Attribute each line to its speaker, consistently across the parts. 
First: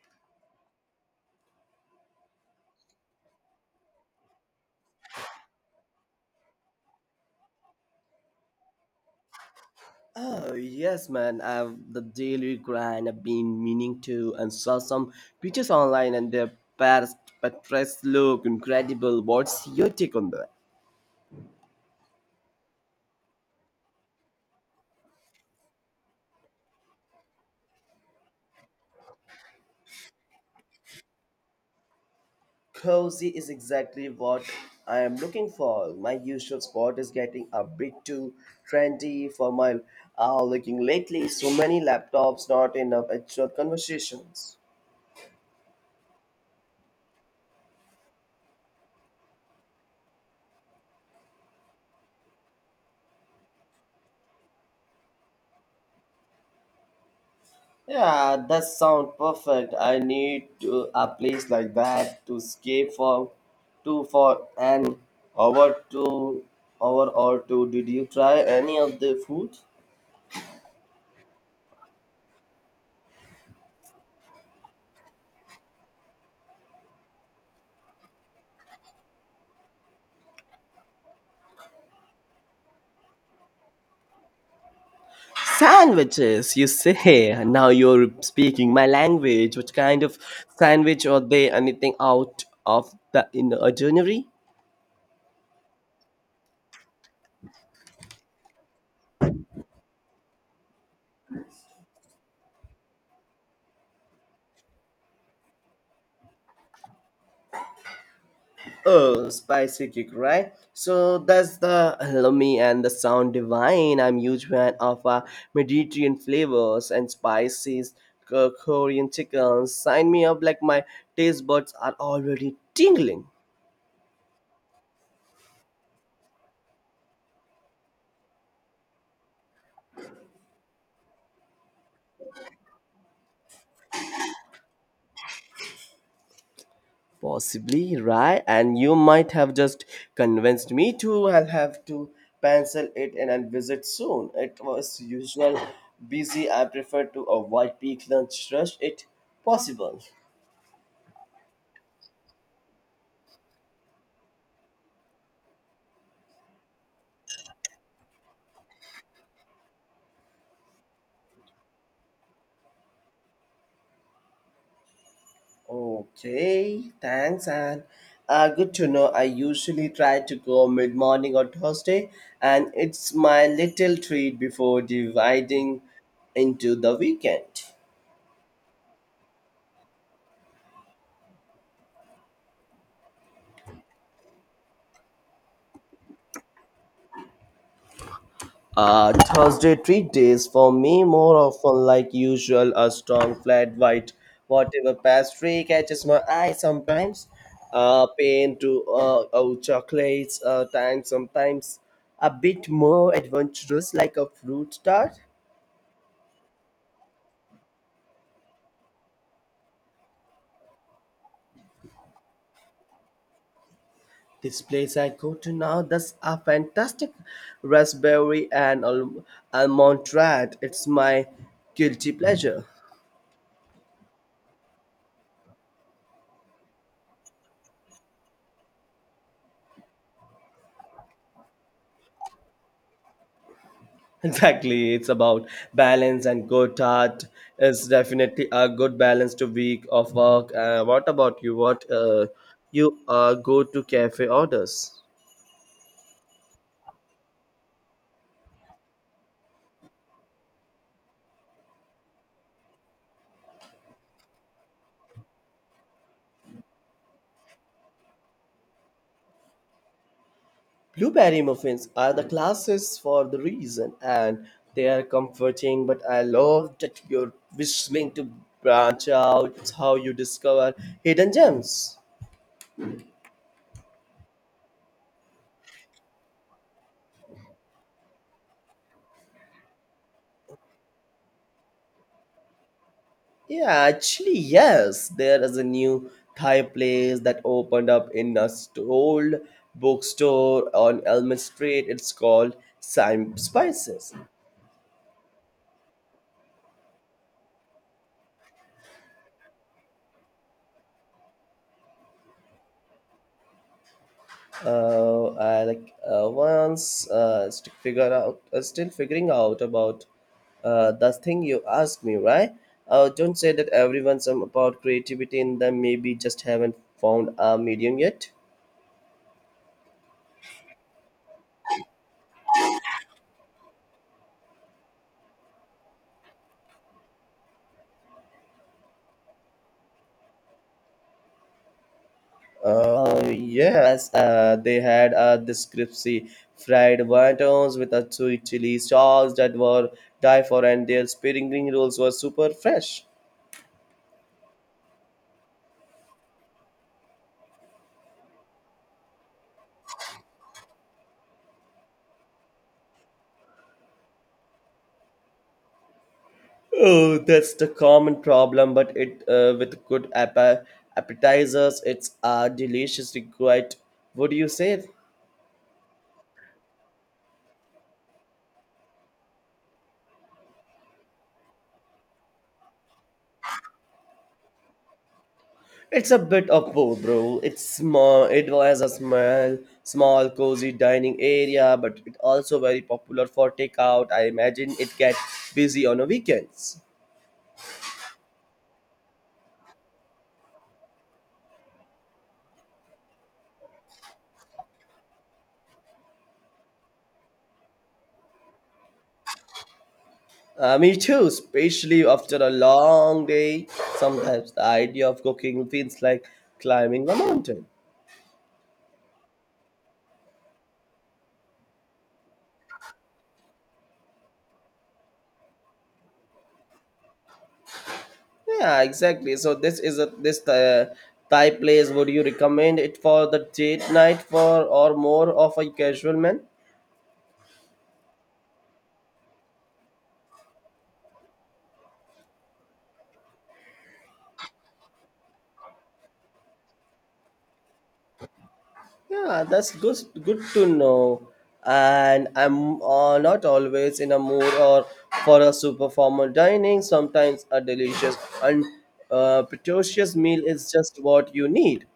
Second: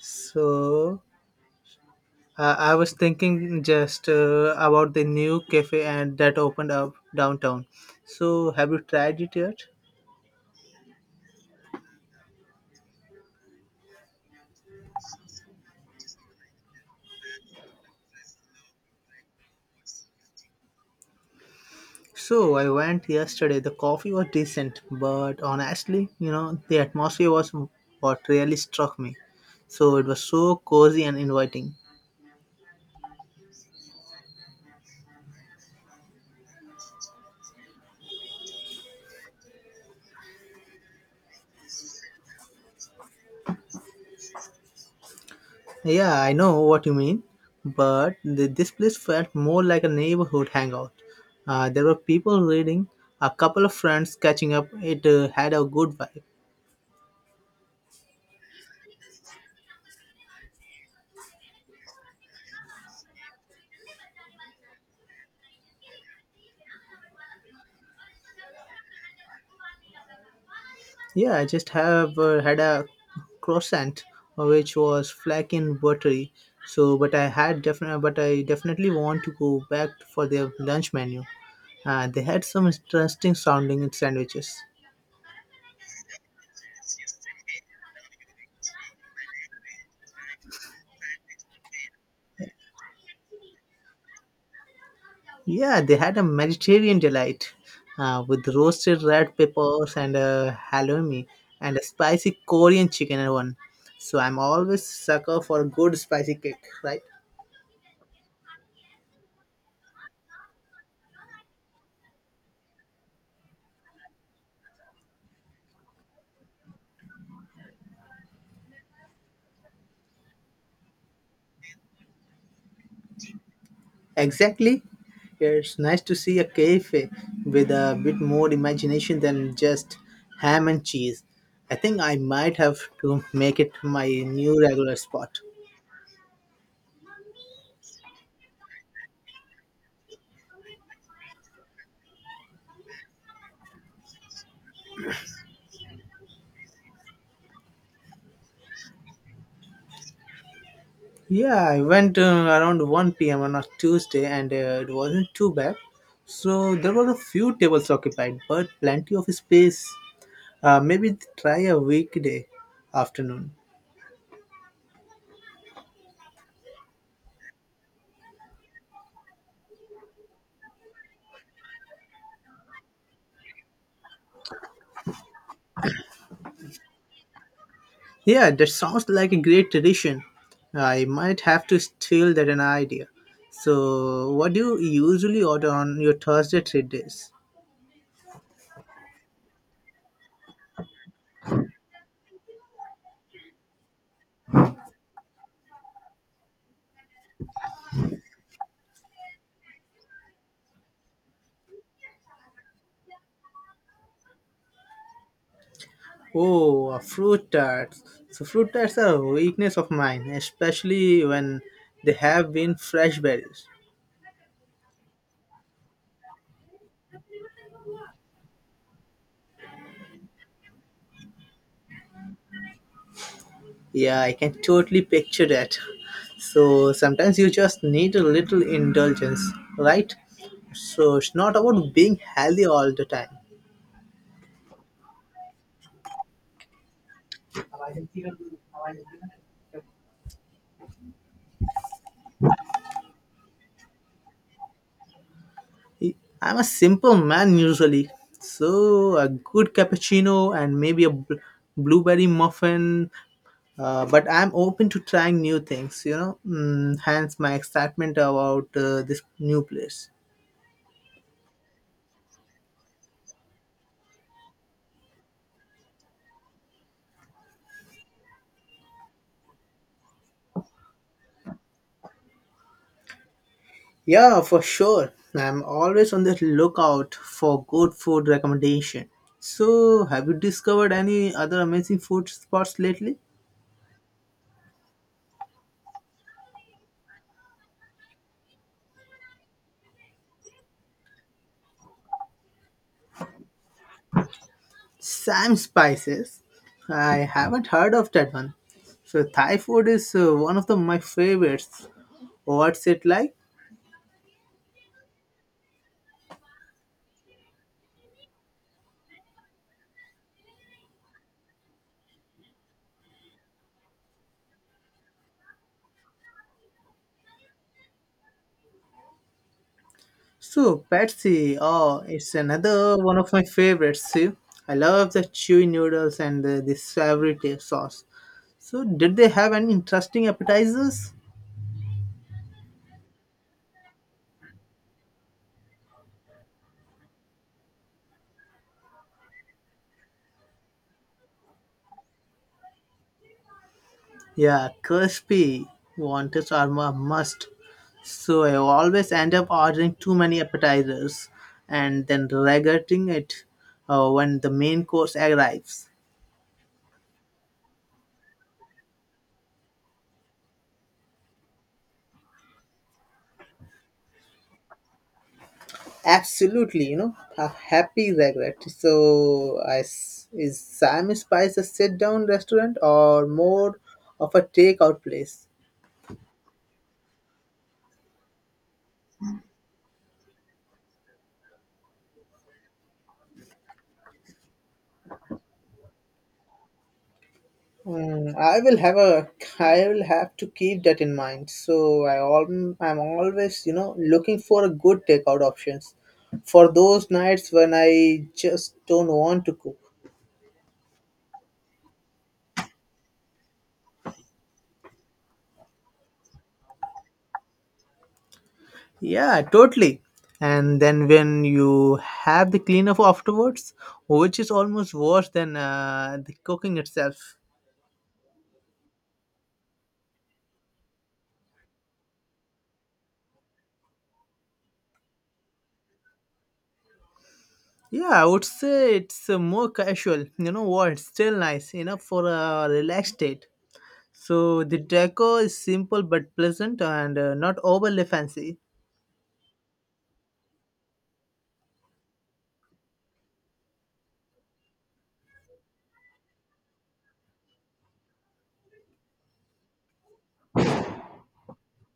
Speaker 1: So I was thinking just about the new cafe and that opened up downtown. So have you tried it yet?
Speaker 2: Oh yes, man. I've the daily grind. I've been meaning to and saw some pictures online, and their Paris Patres look incredible. What's your take on that?
Speaker 1: So I went yesterday. The coffee was decent, but honestly, the atmosphere was what really struck me. So it was so cozy and inviting.
Speaker 2: Cozy is exactly what I am looking for. My usual spot is getting a bit too trendy for my looking lately. So many laptops, not enough actual conversations.
Speaker 1: Yeah, I know what you mean, but this place felt more like a neighborhood hangout. There were people reading, a couple of friends catching up. It had a good vibe.
Speaker 2: Yeah, that sounds perfect. I need to, a place like that to escape for two for an hour to hour or two. Did you try any of the food?
Speaker 1: Yeah, I just have had a croissant which was flaky and buttery. So, but I definitely want to go back for their lunch menu. They had some interesting sounding sandwiches.
Speaker 2: Sandwiches, you say. Now you're speaking my language. What kind of sandwich are they? Anything out of the in the ordinary?
Speaker 1: Yeah, they had a Mediterranean delight with roasted red peppers and a halloumi and a spicy Korean chicken one. So I'm always sucker for a good spicy cake, right?
Speaker 2: Oh, spicy kick, right? So that's the lummy and the sound divine. I'm huge fan of Mediterranean flavors and spices, Korean chicken. Sign me up like my taste buds are already tingling.
Speaker 1: Exactly. It's nice to see a cafe with a bit more imagination than just ham and cheese. I think I might have to make it my new regular spot.
Speaker 2: Possibly, right? And you might have just convinced me to. I'll have to pencil it in and I'll visit soon. It was usual busy. I prefer to avoid peak lunch rush if possible.
Speaker 1: Yeah, I went around 1 p.m. on a Tuesday and it wasn't too bad. So there were a few tables occupied, but plenty of space. Maybe try a weekday afternoon.
Speaker 2: Okay, thanks, and good to know. I usually try to go mid morning on Thursday, and it's my little treat before dividing into the weekend.
Speaker 1: Yeah, that sounds like a great tradition. I might have to steal that an idea. So, what do you usually order on your Thursday treat days?
Speaker 2: Thursday treat days for me more often like usual a strong flat white whatever pastry catches my eye sometimes pain to oh chocolates time sometimes a bit more adventurous like a fruit tart.
Speaker 1: Oh, fruit tarts. So, fruit tarts are a weakness of mine, especially when they have been fresh berries.
Speaker 2: This place I go to now does a fantastic raspberry and almond tart. It's my guilty pleasure.
Speaker 1: Yeah, I can totally picture that. So, sometimes you just need a little indulgence, right? So, it's not about being healthy all the time.
Speaker 2: Exactly, it's about balance and good tart. It's definitely a good balance to week of work. What about you? What you go to cafe orders?
Speaker 1: I'm a simple man usually, so a good cappuccino and maybe a blueberry muffin. But I'm open to trying new things, hence my excitement about this new place.
Speaker 2: Blueberry muffins are the classics for the reason, and they are comforting. But I love that you're whistling to branch out. It's how you discover hidden gems.
Speaker 1: Yeah, for sure. I'm always on the lookout for good food recommendation. So, have you discovered any other amazing food spots lately?
Speaker 2: Yeah, actually, yes, there is a new Thai place that opened up in a old bookstore on Elm Street. It's called Sime Spices.
Speaker 1: Sam Spices. I haven't heard of that one. So Thai food is one of my favorites. What's it like?
Speaker 2: I like once figure out still figuring out about the thing you asked me right don't say that everyone's about creativity in them maybe just haven't found a medium yet.
Speaker 1: So Patsy, oh, it's another one of my favorites. See, I love the chewy noodles and this savory sauce. So did they have any interesting appetizers?
Speaker 2: Yes they had this crispy fried wontons with a sweet chili sauce that were die for and their spring rolls were super fresh.
Speaker 1: Yeah, crispy wanted are a must. So I always end up ordering too many appetizers and then regretting it when the main course arrives.
Speaker 2: Oh, that's the common problem, but it with good appetizers, it's deliciously quite. What do you say?
Speaker 1: Absolutely, a happy regret. So is Sam Spice a sit down restaurant or more of a takeout place?
Speaker 2: It's a bit of both, bro. It's small. It was a small, cozy dining area, but it also very popular for takeout. I imagine it gets busy on the weekends.
Speaker 1: Mm, I will have a. I will have to keep that in mind. So I'm always looking for a good takeout options for those nights when I just don't want to cook.
Speaker 2: Me too, especially after a long day. Sometimes the idea of cooking feels like climbing a mountain.
Speaker 1: Yeah, totally. And then when you have the cleanup afterwards, which is almost worse than the cooking itself.
Speaker 2: Yeah, exactly. So this is a this Thai place. Would you recommend it for the date night for or more of a casual man?
Speaker 1: Yeah, I would say it's more casual. You know what? It's still nice enough for a relaxed date. So the decor is simple but pleasant and not overly fancy.
Speaker 2: Yeah, that's good. Good to know. And I'm not always in a mood or for a super formal dining. Sometimes a delicious and pretentious meal is just what you need.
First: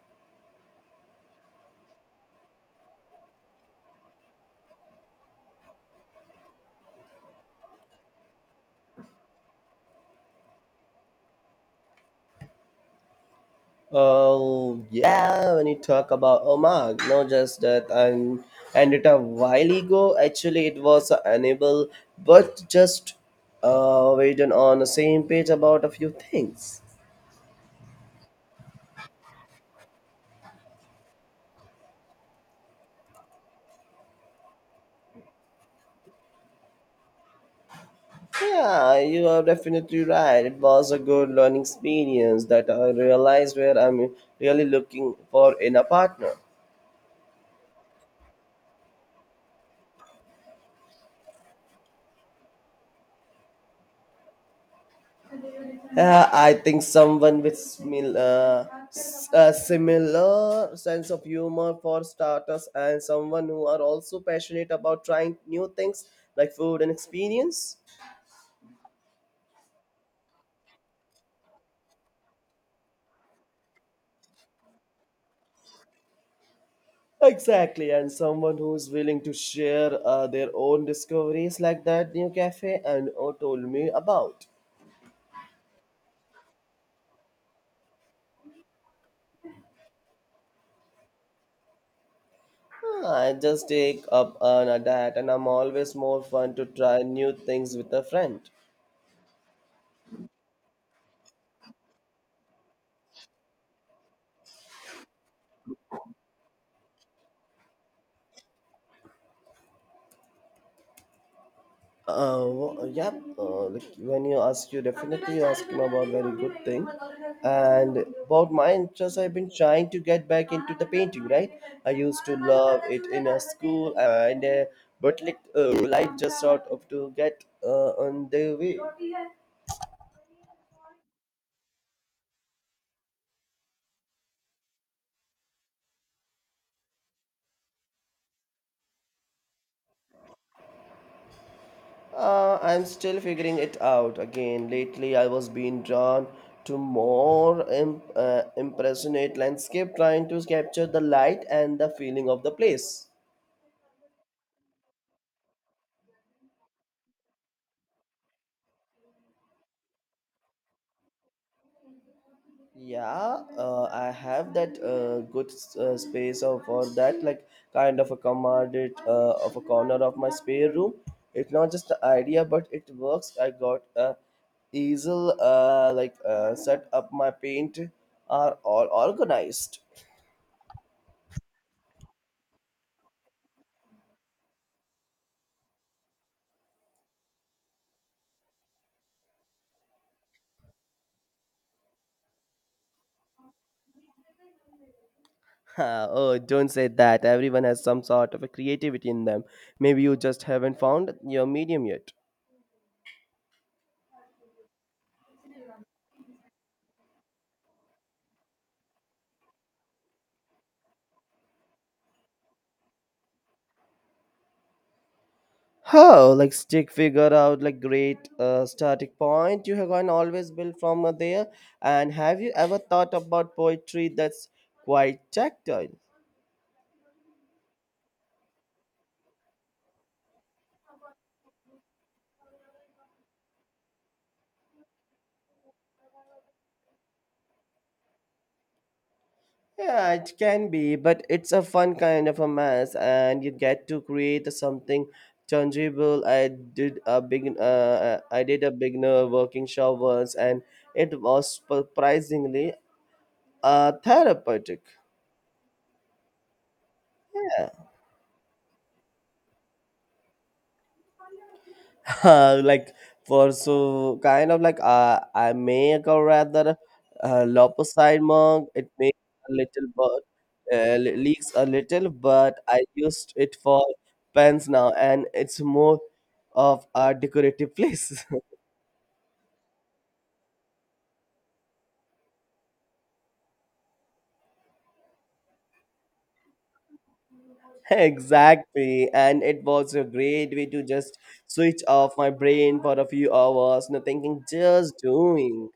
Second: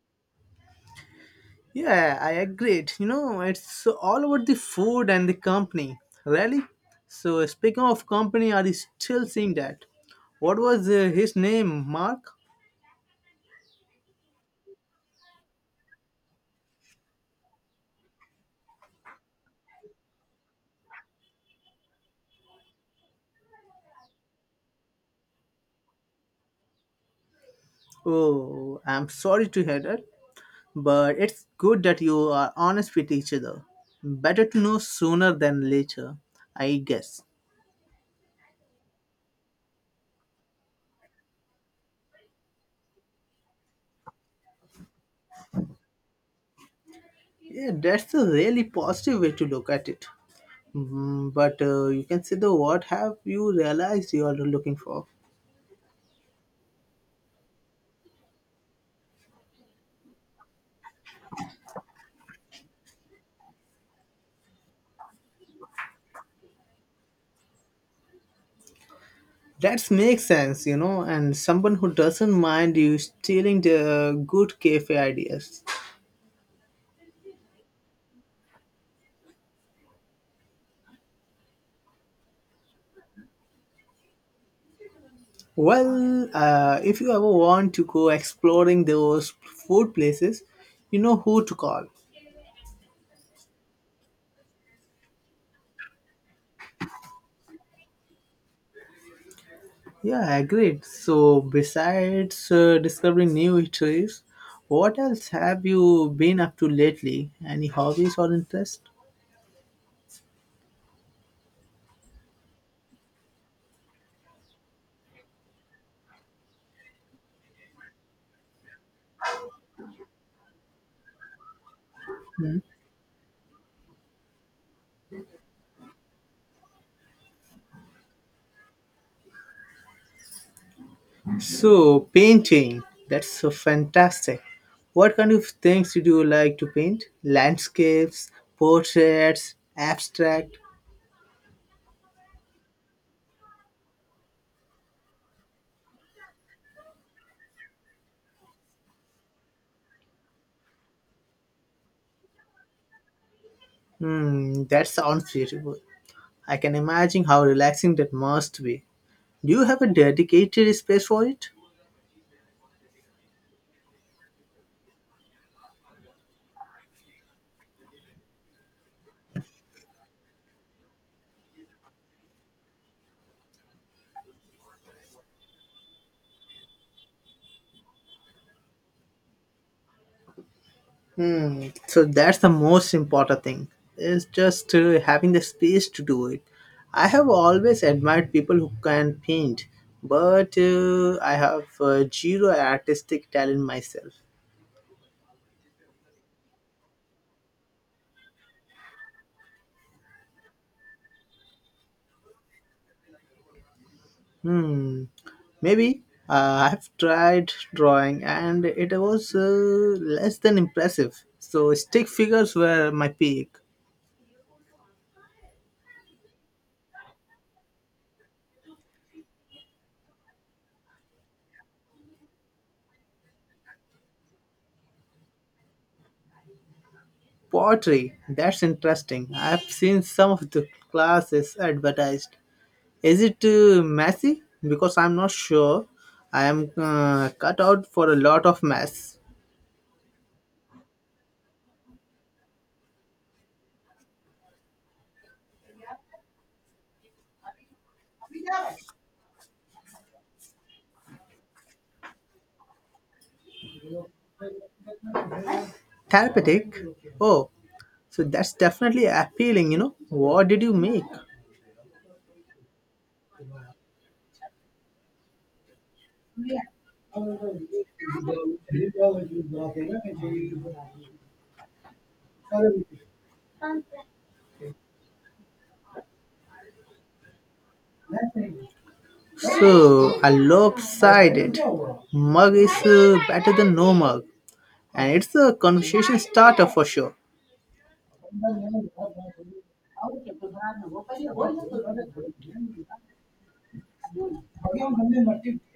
Speaker 1: Yeah, I agreed. You know, it's all about the food and the company, really. So speaking of company, are you still seeing that? What was his name, Mark?
Speaker 2: Oh yeah, when you talk about Omag, no, just that and it a while ago. Actually, it was unable, but just waiting on the same page about a few things.
Speaker 1: Oh, I'm sorry to hear that, but it's good that you are honest with each other. Better to know sooner than later, I guess.
Speaker 2: Yeah, you are definitely right. It was a good learning experience that I realized where I'm really looking for in a partner.
Speaker 1: Yeah, that's a really positive way to look at it. Mhm, but you can say the what have you realized you are looking for?
Speaker 2: I think someone with a similar sense of humor for starters and someone who are also passionate about trying new things like food and experience.
Speaker 1: That makes sense, and someone who doesn't mind you stealing the good cafe ideas.
Speaker 2: Exactly, and someone who's willing to share their own discoveries like that new cafe and oh, told me about.
Speaker 1: Well, if you ever want to go exploring those food places, you know who to call.
Speaker 2: Huh, I just take up on a diet and I'm always more fun to try new things with a friend.
Speaker 1: Yeah, agreed. So besides discovering new eateries, what else have you been up to lately? Any hobbies or interests?
Speaker 2: Yeah, like when you ask, you definitely asking about very good thing. And about my interest, I've been trying to get back into the painting. Right, I used to love it in a school, and but like life just sort of to get on the way.
Speaker 1: So, painting, that's so fantastic. What kind of things do you like to paint? Landscapes, portraits, abstract?
Speaker 2: I'm still figuring it out again. Lately, I was being drawn to more impressionate landscape, trying to capture the light and the feeling of the place.
Speaker 1: Hmm, that sounds beautiful. I can imagine how relaxing that must be. Do you have a dedicated space for it?
Speaker 2: Yeah, I have that good space of for that like kind of a commodity of a corner of my spare room. It's not just an idea, but it works. I got a easel, set up my paint are all organized.
Speaker 1: Hmm. So that's the most important thing. Is just having the space to do it. I have always admired people who can paint, but I have zero artistic talent myself.
Speaker 2: Ha, oh, don't say that. Everyone has some sort of a creativity in them. Maybe you just haven't found your medium yet.
Speaker 1: Hmm. Maybe I have tried drawing, and it was less than impressive. So stick figures were my peak.
Speaker 2: How like stick figure out like great starting point. You have gone always build from there. And have you ever thought about poetry that's quite tactile?
Speaker 1: Pottery. That's interesting. I've seen some of the classes advertised. Is it messy? Because I'm not sure I am cut out for a lot of mess.
Speaker 2: Yeah, it can be, but it's a fun kind of a mess, and you get to create something tangible. I did a beginner working shop once, and it was surprisingly therapeutic.
Speaker 1: Therapeutic? Oh,
Speaker 2: Yeah.
Speaker 1: so that's definitely appealing. What did you make?
Speaker 2: like for so kind of like I make a rather lopsided mug. It makes a little but leaks a little, but I used it for pens now, and it's more of a decorative place.
Speaker 1: So, a lopsided mug is better than no mug, and it's a conversation starter for sure. Mm-hmm.
Speaker 2: Exactly, and it was a great way to just switch off my brain for a few hours, no thinking, just doing.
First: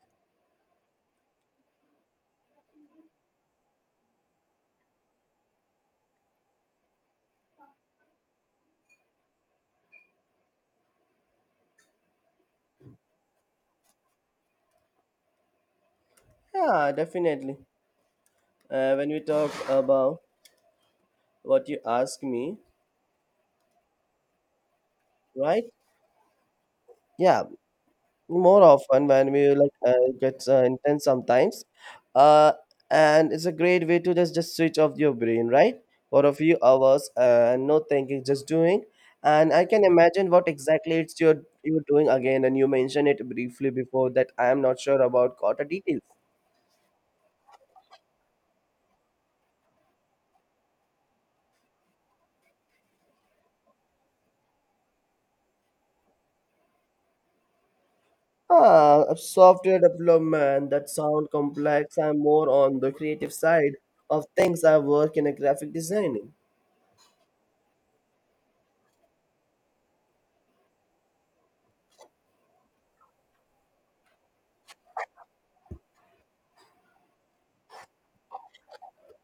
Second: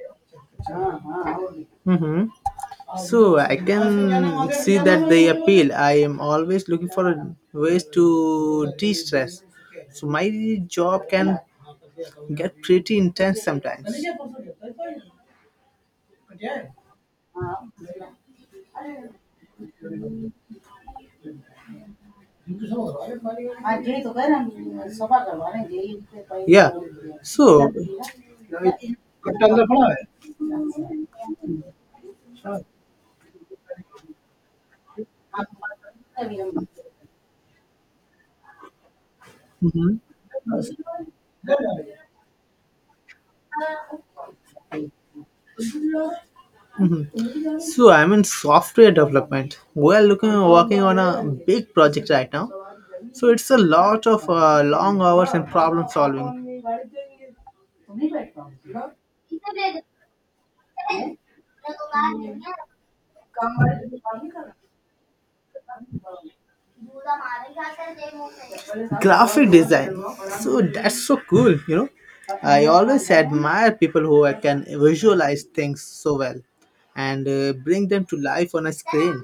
Speaker 1: So I can see that they appeal. I am always looking for ways to de-stress. So my job can get pretty intense sometimes.
Speaker 2: Yeah, definitely. When we talk about what you ask me,
Speaker 1: Agree so far the one
Speaker 2: right?
Speaker 1: and leave the five. Yeah. So,
Speaker 2: Yeah,
Speaker 1: mhm.
Speaker 2: more
Speaker 1: Mhm.
Speaker 2: often when we like gets intense sometimes, uh, and it's a great way to just switch off your brain, right? For a few hours and no thinking, just doing. And I can imagine what exactly it's you're doing again, and you mentioned it briefly before that I am not sure about quarter details.
Speaker 1: So I'm in software development. We are looking working on a big project right now. So it's a lot of long hours and problem solving.
Speaker 2: Ah, a software development that sound complex. I'm more on the creative side of things. I work in a graphic designing.
Speaker 1: Graphic design, so that's so cool, I always admire people who can visualize things so well and bring them to life on a screen.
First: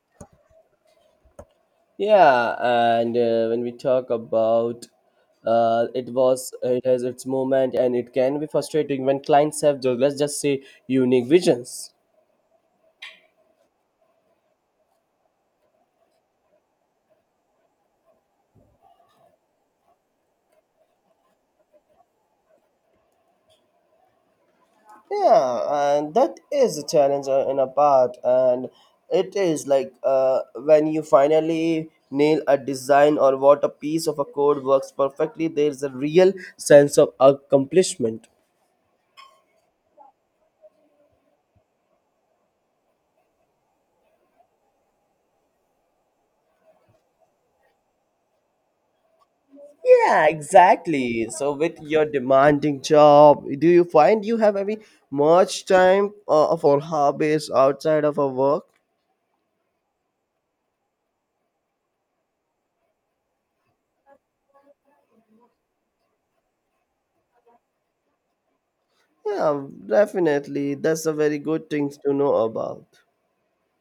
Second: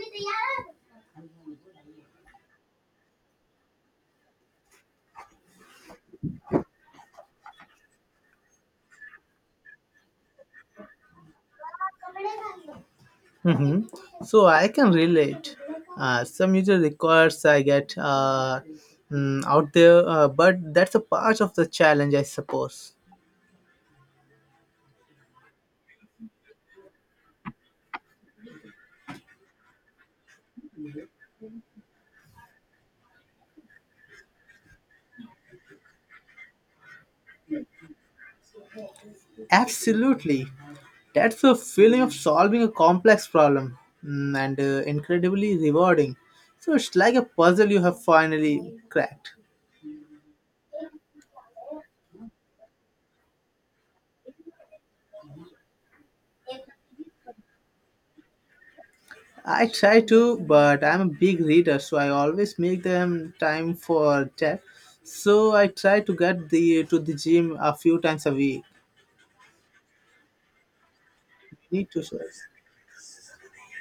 Speaker 2: Yeah, and when we talk about it was it has its moment and it can be frustrating when clients have let's just say unique visions.
Speaker 1: Hmm. So I can relate. Some user requires I get out there, but that's a part of the challenge, I suppose.
Speaker 2: Yeah, and that is a challenge in a part, and it is like when you finally nail a design or what a piece of a code works perfectly, there's a real sense of accomplishment.
Speaker 1: Absolutely. That's the feeling of solving a complex problem, and incredibly rewarding. So it's like a puzzle you have finally cracked.
Speaker 2: Yeah, exactly. So with your demanding job, do you find you have any much time for hobbies outside of a work?
Speaker 1: I try to, but I'm a big reader, so I always make them time for that. So I try to get the to the gym a few times a week.
Speaker 2: Yeah, definitely. That's a very good
Speaker 1: Need
Speaker 2: thing
Speaker 1: to
Speaker 2: to
Speaker 1: show.
Speaker 2: know about.